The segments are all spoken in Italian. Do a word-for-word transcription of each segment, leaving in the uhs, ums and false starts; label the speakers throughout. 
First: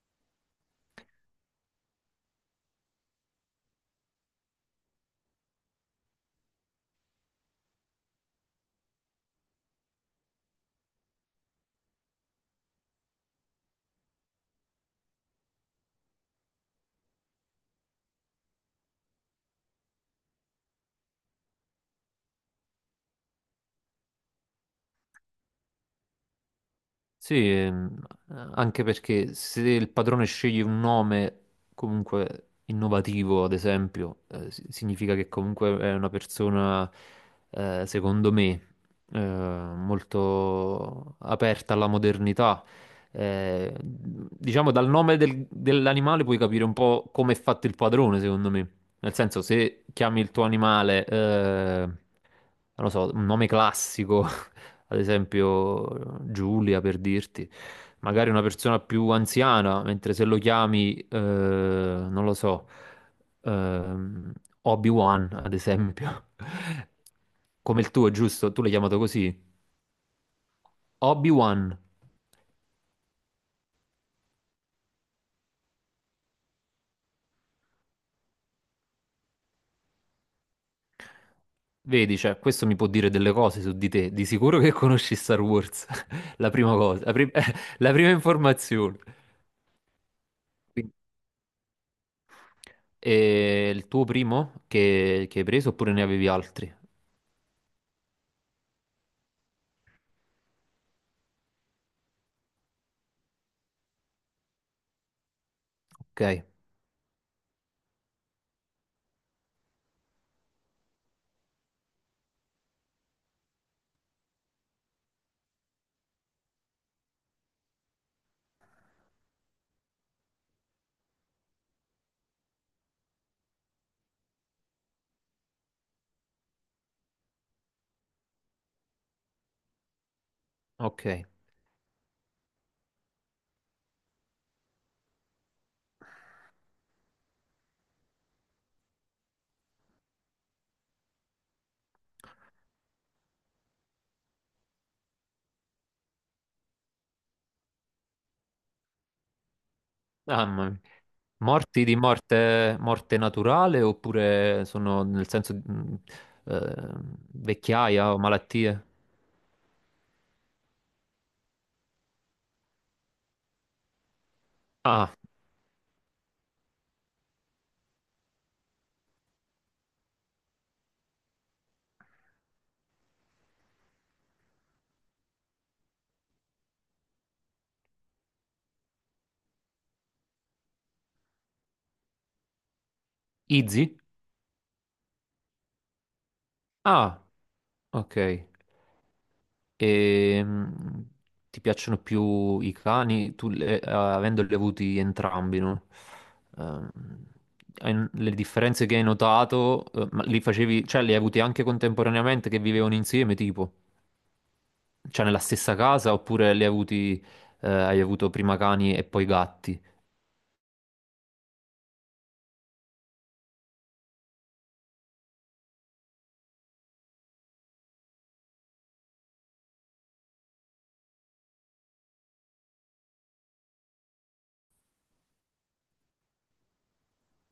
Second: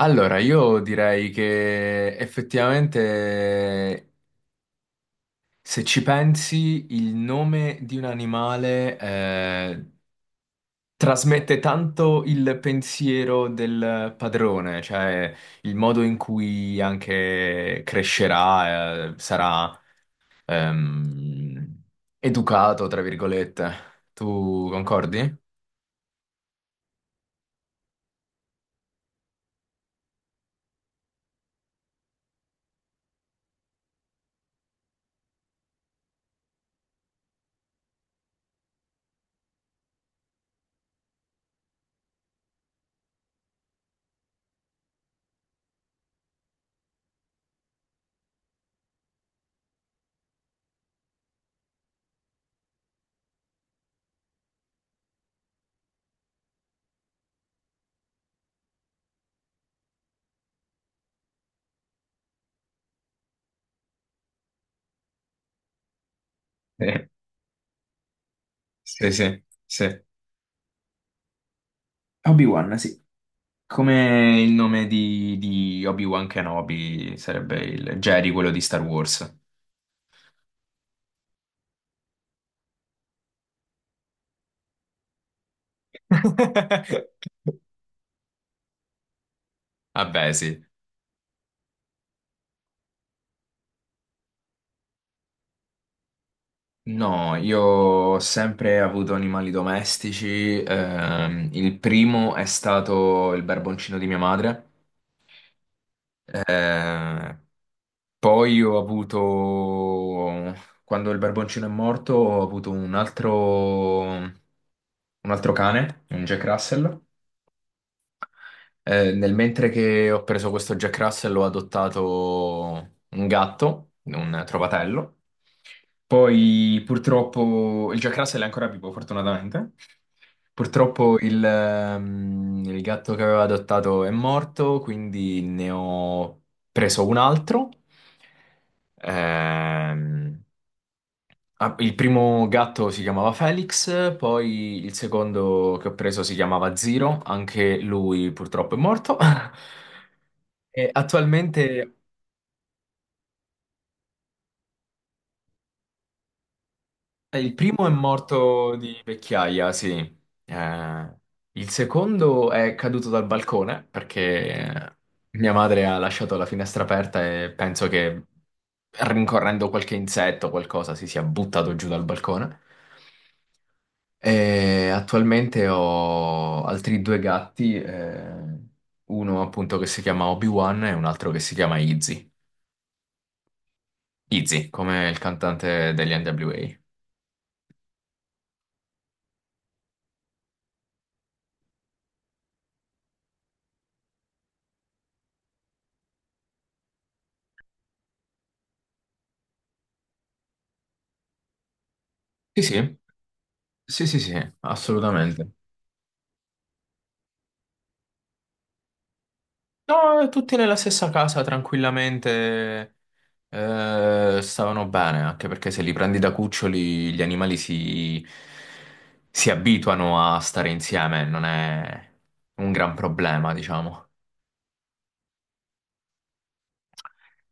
Speaker 1: Allora, io direi che effettivamente, se ci pensi, il nome di un animale eh, trasmette tanto il pensiero del padrone, cioè il modo in cui anche crescerà, eh, sarà ehm, educato, tra virgolette. Tu concordi?
Speaker 2: Sì, ehm, anche perché se il padrone sceglie un nome comunque innovativo, ad esempio, eh, si- significa che comunque è una persona, eh, secondo me, eh, molto aperta alla modernità. Eh, diciamo, dal nome del- dell'animale puoi capire un po' come è fatto il padrone, secondo me. Nel senso, se chiami il tuo animale, eh, non lo so, un nome classico ad esempio Giulia per dirti, magari una persona più anziana, mentre se lo chiami, eh, non lo so, ehm, Obi-Wan ad esempio,
Speaker 1: Sì,
Speaker 2: come il tuo, giusto? Tu l'hai chiamato
Speaker 1: sì, sì.
Speaker 2: così?
Speaker 1: Sì.
Speaker 2: Obi-Wan.
Speaker 1: Obi-Wan, sì. Come il nome di, di Obi-Wan Kenobi sarebbe il Jerry, quello di Star Wars.
Speaker 2: Vedi, cioè, questo mi può dire delle cose su di te. Di sicuro che conosci Star Wars. La prima cosa, la, prim- la prima informazione.
Speaker 1: Vabbè, sì.
Speaker 2: Quindi, è il tuo primo che, che hai preso oppure ne avevi altri?
Speaker 1: No, io ho sempre avuto animali domestici. Ehm, il primo è stato il barboncino di mia madre.
Speaker 2: Ok,
Speaker 1: eh, Poi ho avuto, quando il barboncino è morto, ho avuto un altro, un altro cane, un Jack Russell. Eh, nel mentre che ho preso questo Jack Russell ho adottato un gatto, un trovatello. Poi purtroppo il Jack Russell è ancora vivo, fortunatamente. Purtroppo
Speaker 2: ok.
Speaker 1: il, ehm, il gatto che avevo adottato è morto, quindi ne ho preso un altro. Ehm, Ah, il primo gatto si chiamava Felix, poi il secondo che ho preso si chiamava Zero, anche lui purtroppo è morto.
Speaker 2: Mamma mia.
Speaker 1: E attualmente,
Speaker 2: Morti di morte, morte naturale oppure sono nel senso di, mh, eh,
Speaker 1: eh, il primo è
Speaker 2: vecchiaia o
Speaker 1: morto
Speaker 2: malattie?
Speaker 1: di vecchiaia, sì. Eh, il secondo è caduto dal balcone perché
Speaker 2: Ah,
Speaker 1: mia madre ha lasciato la finestra aperta e penso che rincorrendo qualche insetto o qualcosa si sia buttato giù dal balcone. E attualmente ho altri due gatti, eh, uno appunto che si chiama Obi-Wan e un altro che si chiama Izzy.
Speaker 2: Izzy?
Speaker 1: Izzy, come il cantante degli N W A.
Speaker 2: Ah, ok. E, mh, ti piacciono più i cani, tu le- eh, avendoli avuti entrambi, no? Ehm, hai- le differenze che hai notato, eh, ma li facevi, cioè li hai avuti anche contemporaneamente che
Speaker 1: Sì,
Speaker 2: vivevano
Speaker 1: sì,
Speaker 2: insieme, tipo?
Speaker 1: sì, sì, sì,
Speaker 2: Cioè nella
Speaker 1: assolutamente.
Speaker 2: stessa casa oppure li hai avuti, eh, hai avuto prima cani e poi gatti?
Speaker 1: No, tutti nella stessa casa, tranquillamente, eh, stavano bene, anche perché se li prendi da cuccioli gli animali si, si abituano a stare insieme, non è un gran problema, diciamo.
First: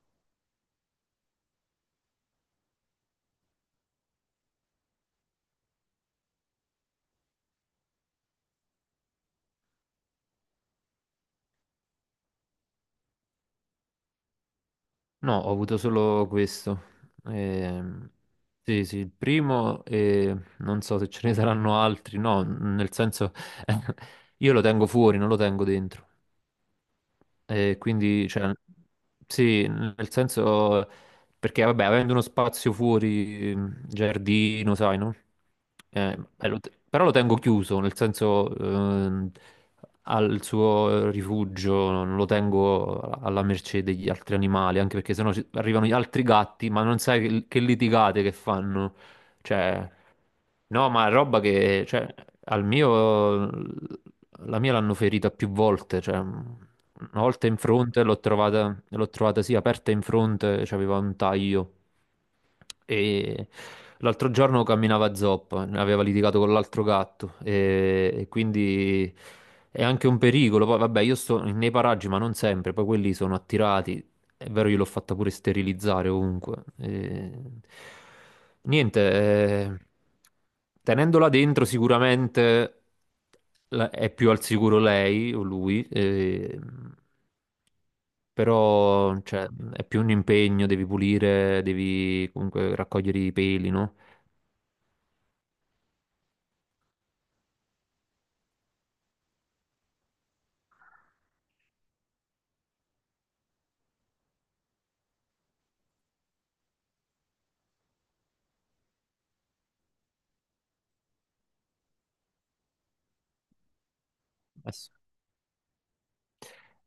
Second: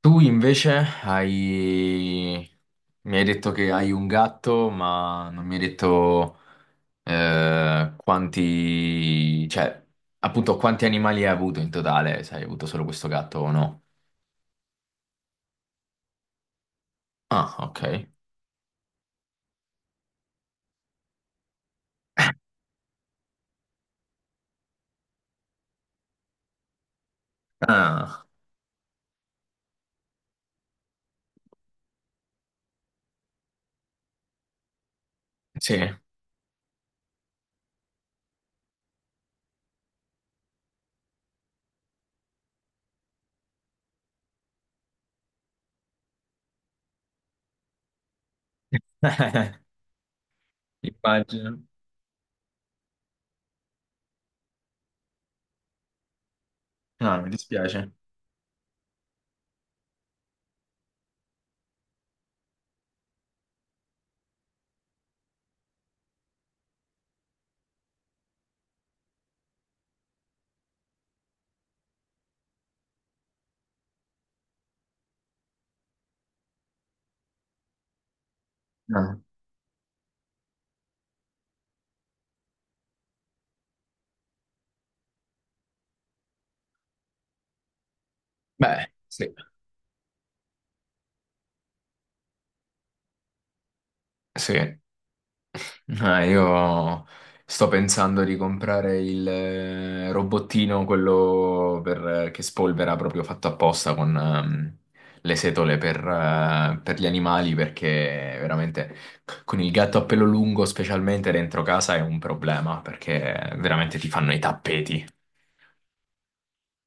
Speaker 1: Tu invece hai... Mi hai detto che hai un gatto, ma non mi hai detto eh, quanti... cioè, appunto, quanti animali hai avuto in totale, se hai avuto solo questo gatto o no.
Speaker 2: No, ho avuto solo questo.
Speaker 1: Ah, ok.
Speaker 2: Ehm, sì, sì, il primo e non so se ce ne saranno altri. No, nel senso, io lo tengo fuori, non lo tengo dentro. E
Speaker 1: Ah,
Speaker 2: quindi, cioè, sì, nel senso, perché vabbè, avendo uno spazio fuori, mh, giardino, sai, no?
Speaker 1: sì.
Speaker 2: Eh, eh, lo te- però lo tengo chiuso, nel senso, ehm, al suo rifugio, non lo tengo alla mercé degli altri animali, anche perché sennò ci- arrivano gli altri gatti, ma non sai che, che litigate che fanno. Cioè, no, ma roba
Speaker 1: Immagino.
Speaker 2: che, cioè, al mio la mia l'hanno ferita più volte, cioè, mh,
Speaker 1: No,
Speaker 2: una
Speaker 1: mi
Speaker 2: volta in
Speaker 1: dispiace.
Speaker 2: fronte l'ho trovata, l'ho trovata sì aperta in fronte, c'aveva un taglio, e l'altro giorno camminava a zoppa, aveva litigato con l'altro gatto e, e quindi è anche un pericolo. Poi vabbè, io sto nei paraggi, ma non sempre, poi quelli sono attirati. È vero, io l'ho fatta pure sterilizzare ovunque. E niente,
Speaker 1: Ah.
Speaker 2: eh, tenendola dentro sicuramente la- è più al sicuro lei o lui. Eh,
Speaker 1: Beh,
Speaker 2: però
Speaker 1: sì,
Speaker 2: cioè, è più un impegno, devi pulire, devi comunque raccogliere i peli, no?
Speaker 1: sì. Ah, io sto pensando di comprare il eh, robottino, quello per- eh, che spolvera proprio fatto apposta con ehm, le setole per, eh, per gli animali, perché veramente con il gatto a pelo lungo, specialmente dentro casa, è un problema, perché veramente ti fanno i
Speaker 2: Eh sì.
Speaker 1: tappeti.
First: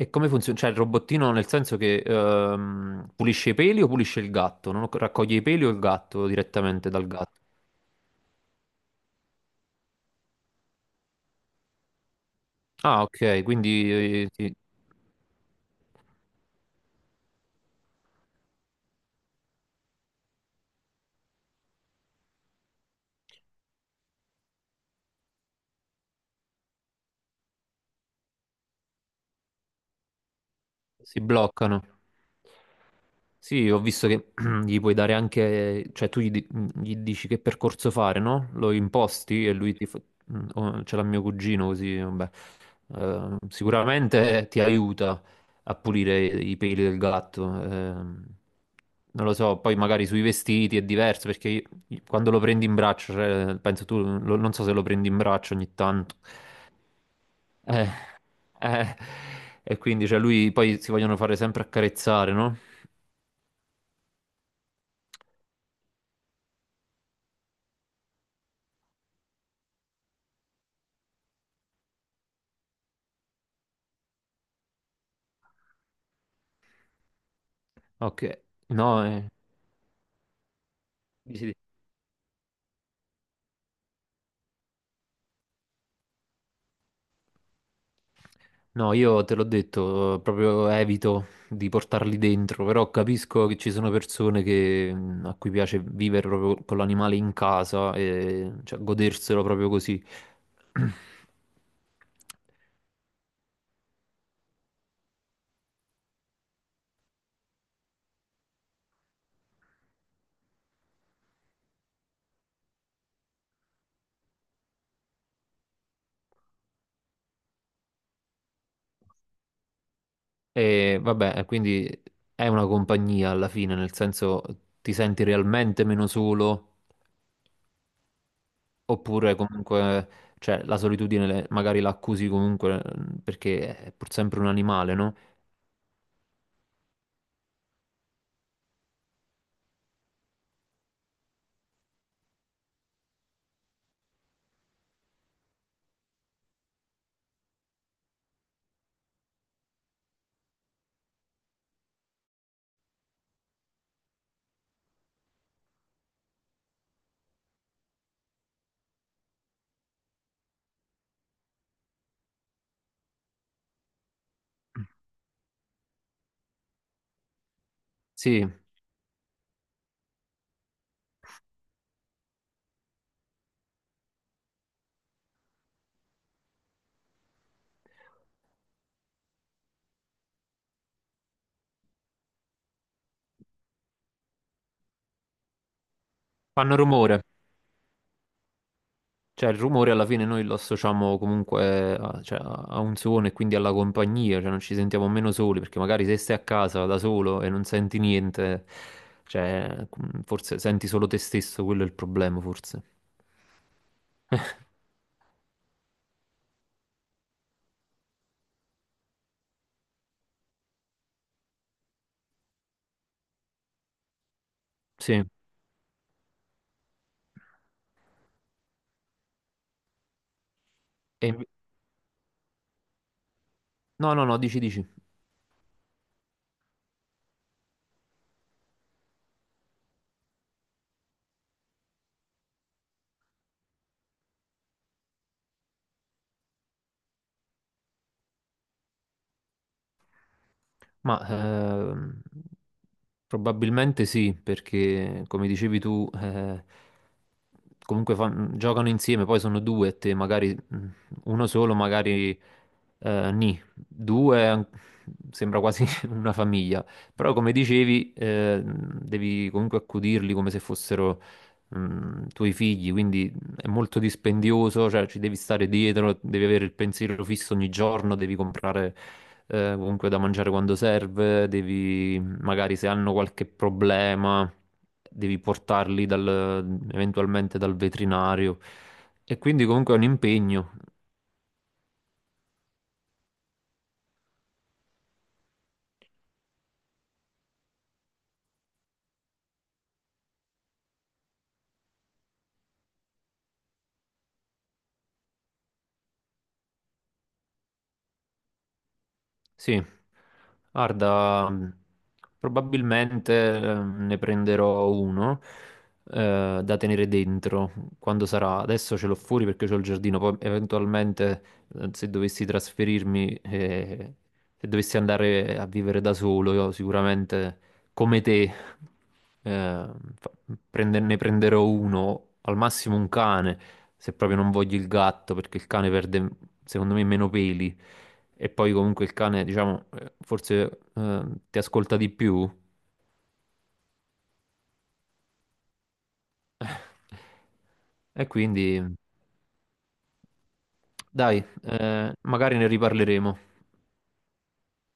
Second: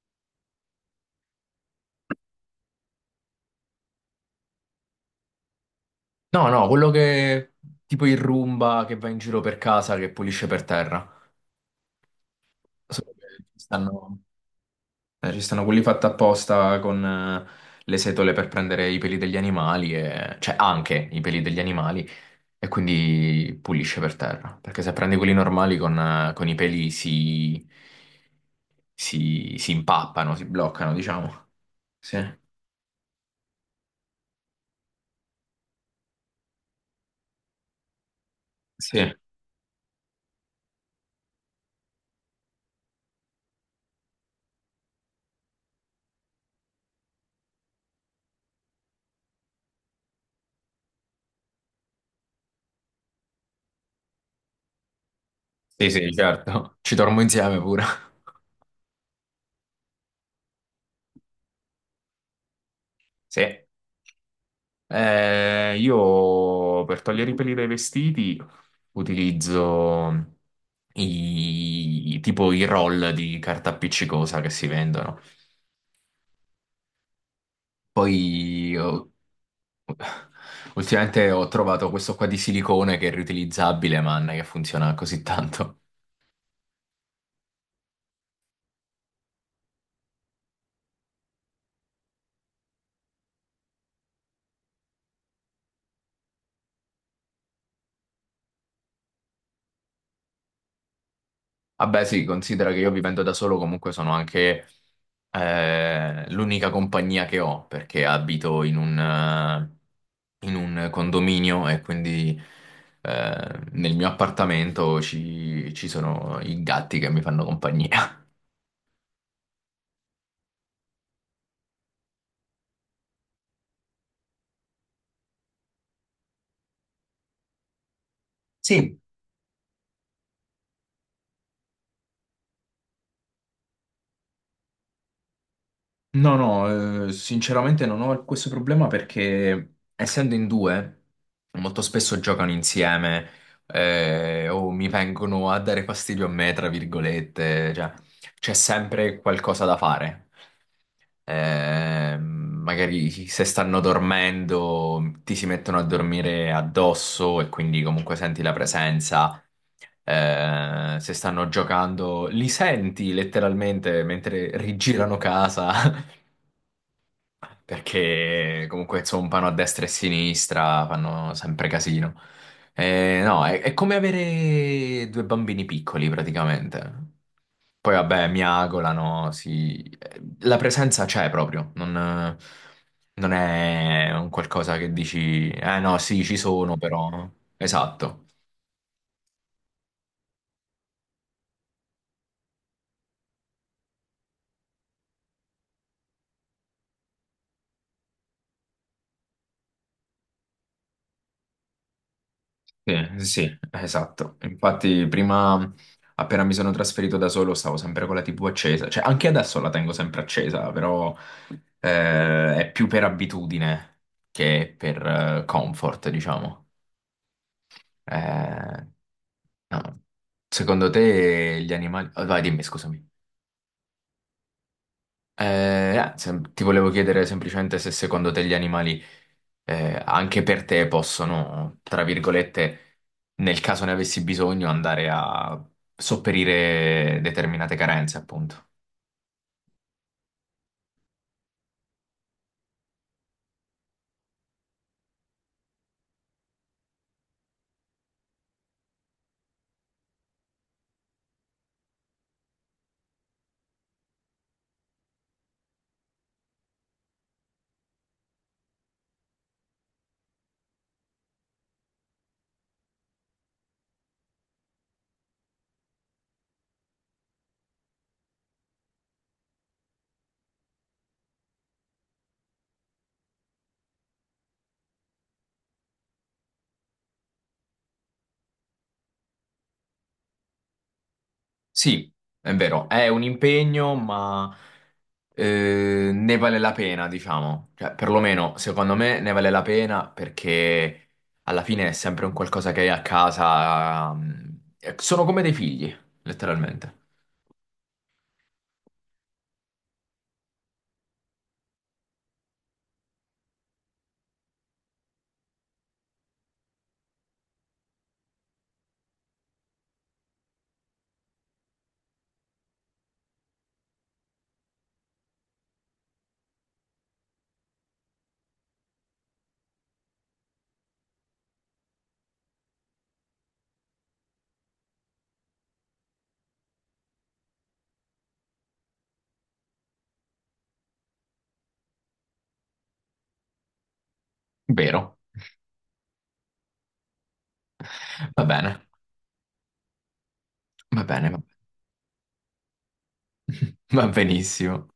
Speaker 2: E come funziona? Cioè, il robottino nel senso che ehm, pulisce i peli o pulisce il gatto? Non ho- Raccoglie i peli o il gatto
Speaker 1: No, no,
Speaker 2: direttamente
Speaker 1: quello
Speaker 2: dal gatto?
Speaker 1: che tipo il Roomba che va in giro per casa, che pulisce per terra.
Speaker 2: Ah,
Speaker 1: Solo
Speaker 2: ok,
Speaker 1: che ci
Speaker 2: quindi,
Speaker 1: stanno.
Speaker 2: eh, si,
Speaker 1: Eh, ci stanno quelli fatti apposta con eh, le setole per prendere i peli degli animali, e cioè anche i peli degli animali, e quindi pulisce per terra. Perché se prendi quelli normali con, eh, con i peli si, si, si impappano, si bloccano,
Speaker 2: si
Speaker 1: diciamo.
Speaker 2: bloccano.
Speaker 1: Sì,
Speaker 2: Sì, ho visto che gli puoi dare anche, cioè tu gli, di- gli dici che percorso fare, no? Lo
Speaker 1: sì,
Speaker 2: imposti e lui ti fa... mm, oh, ce l'ha mio cugino, così, vabbè. Eh, sicuramente ti aiuta a pulire i peli del gatto. Ehm. non lo so, poi magari sui vestiti è diverso perché io- quando lo prendi in braccio, cioè, penso tu, lo- non so se lo prendi in braccio ogni
Speaker 1: sì, sì,
Speaker 2: tanto.
Speaker 1: certo. Ci dormo insieme pure.
Speaker 2: Eh, eh, e quindi, cioè, lui poi si vogliono fare sempre accarezzare, no?
Speaker 1: Sì. Eh, io per togliere i peli dai vestiti utilizzo i, tipo i roll di carta appiccicosa che si vendono.
Speaker 2: Ok,
Speaker 1: Poi
Speaker 2: no,
Speaker 1: ho-
Speaker 2: eh.
Speaker 1: Ultimamente
Speaker 2: Sì,
Speaker 1: ho
Speaker 2: sì.
Speaker 1: trovato questo qua di silicone che è riutilizzabile, man, che funziona così tanto.
Speaker 2: No, io te l'ho detto, proprio evito di portarli dentro, però capisco che ci sono persone che, mh, a cui piace vivere proprio con l'animale in casa e cioè, goderselo proprio così.
Speaker 1: Vabbè, sì, considera che io vivendo da solo comunque sono anche eh, l'unica compagnia che ho perché abito in un, eh, in un condominio e quindi eh, nel mio appartamento ci, ci sono i gatti che mi fanno compagnia.
Speaker 2: E vabbè, quindi è una compagnia alla fine, nel senso ti senti realmente meno solo,
Speaker 1: Sì,
Speaker 2: oppure comunque cioè, la solitudine le- magari la accusi comunque, mh, perché è pur sempre un animale, no?
Speaker 1: no, no, eh, sinceramente non ho questo problema perché essendo in due molto spesso giocano insieme eh, o mi vengono a dare fastidio a me, tra virgolette, cioè c'è sempre qualcosa da fare. Eh, magari se stanno dormendo, ti si mettono a dormire addosso e quindi comunque senti la presenza. Eh, se stanno giocando, li senti letteralmente mentre rigirano casa.
Speaker 2: Sì,
Speaker 1: Perché comunque zompano a destra e a sinistra, fanno sempre casino. Eh, no, è, è come avere due bambini piccoli praticamente. Poi vabbè, miagolano, si... la presenza c'è proprio, non, non è un qualcosa che dici, eh no, sì, ci sono
Speaker 2: fanno rumore.
Speaker 1: però. Esatto.
Speaker 2: Cioè, il rumore alla fine noi lo associamo comunque a, cioè, a un suono e quindi alla compagnia, cioè non ci sentiamo meno soli, perché magari se stai a casa da solo e non senti niente, cioè, mm, forse senti solo te stesso, quello è il problema, forse.
Speaker 1: Sì, sì, sì, esatto. Infatti, prima, appena mi sono trasferito da solo, stavo sempre con la T V accesa. Cioè, anche adesso la tengo sempre accesa, però eh, è più per abitudine che per
Speaker 2: Sì.
Speaker 1: eh, comfort, diciamo. Eh, no. Secondo
Speaker 2: E inve-
Speaker 1: te gli animali. Oh, vai, dimmi, scusami.
Speaker 2: No, no, no, dici, dici.
Speaker 1: Eh, ah, sem- ti volevo chiedere semplicemente se secondo te gli animali eh, anche per te possono, tra virgolette, nel caso ne avessi bisogno, andare a sopperire determinate carenze, appunto.
Speaker 2: Ma ehm, probabilmente sì, perché come dicevi tu, eh, comunque fan- giocano insieme, poi sono due e te, magari, mh, uno solo, magari, eh, nì, due an- sembra quasi una famiglia, però come dicevi, eh, devi comunque accudirli come se fossero, mh, tuoi figli, quindi è molto dispendioso, cioè ci devi stare dietro, devi avere il pensiero fisso ogni giorno, devi comprare, eh, comunque, da mangiare quando serve, devi magari se hanno qualche problema, devi portarli dal- eventualmente dal veterinario. E quindi comunque è un impegno.
Speaker 1: Sì, è vero, è un impegno, ma eh, ne vale la pena, diciamo. Cioè, perlomeno, secondo me, ne vale la pena perché alla fine è sempre un qualcosa che hai a casa. mm, eh, Sono come dei figli, letteralmente.
Speaker 2: Sì, guarda, mh, probabilmente, eh, ne prenderò uno, eh, da tenere dentro quando sarà. Adesso ce l'ho fuori perché c'ho il giardino, poi eventualmente, eh, se dovessi trasferirmi, eh, se dovessi andare a vivere da solo, io sicuramente come te, eh, fa- prende- ne prenderò uno, al massimo un cane se proprio non voglio il gatto, perché il cane perde, secondo me, meno peli. E poi comunque il cane, diciamo, eh, forse eh, ti ascolta di più.
Speaker 1: Vero.
Speaker 2: E
Speaker 1: Va
Speaker 2: quindi,
Speaker 1: bene, va bene, va
Speaker 2: dai, eh, magari ne riparleremo.
Speaker 1: va benissimo.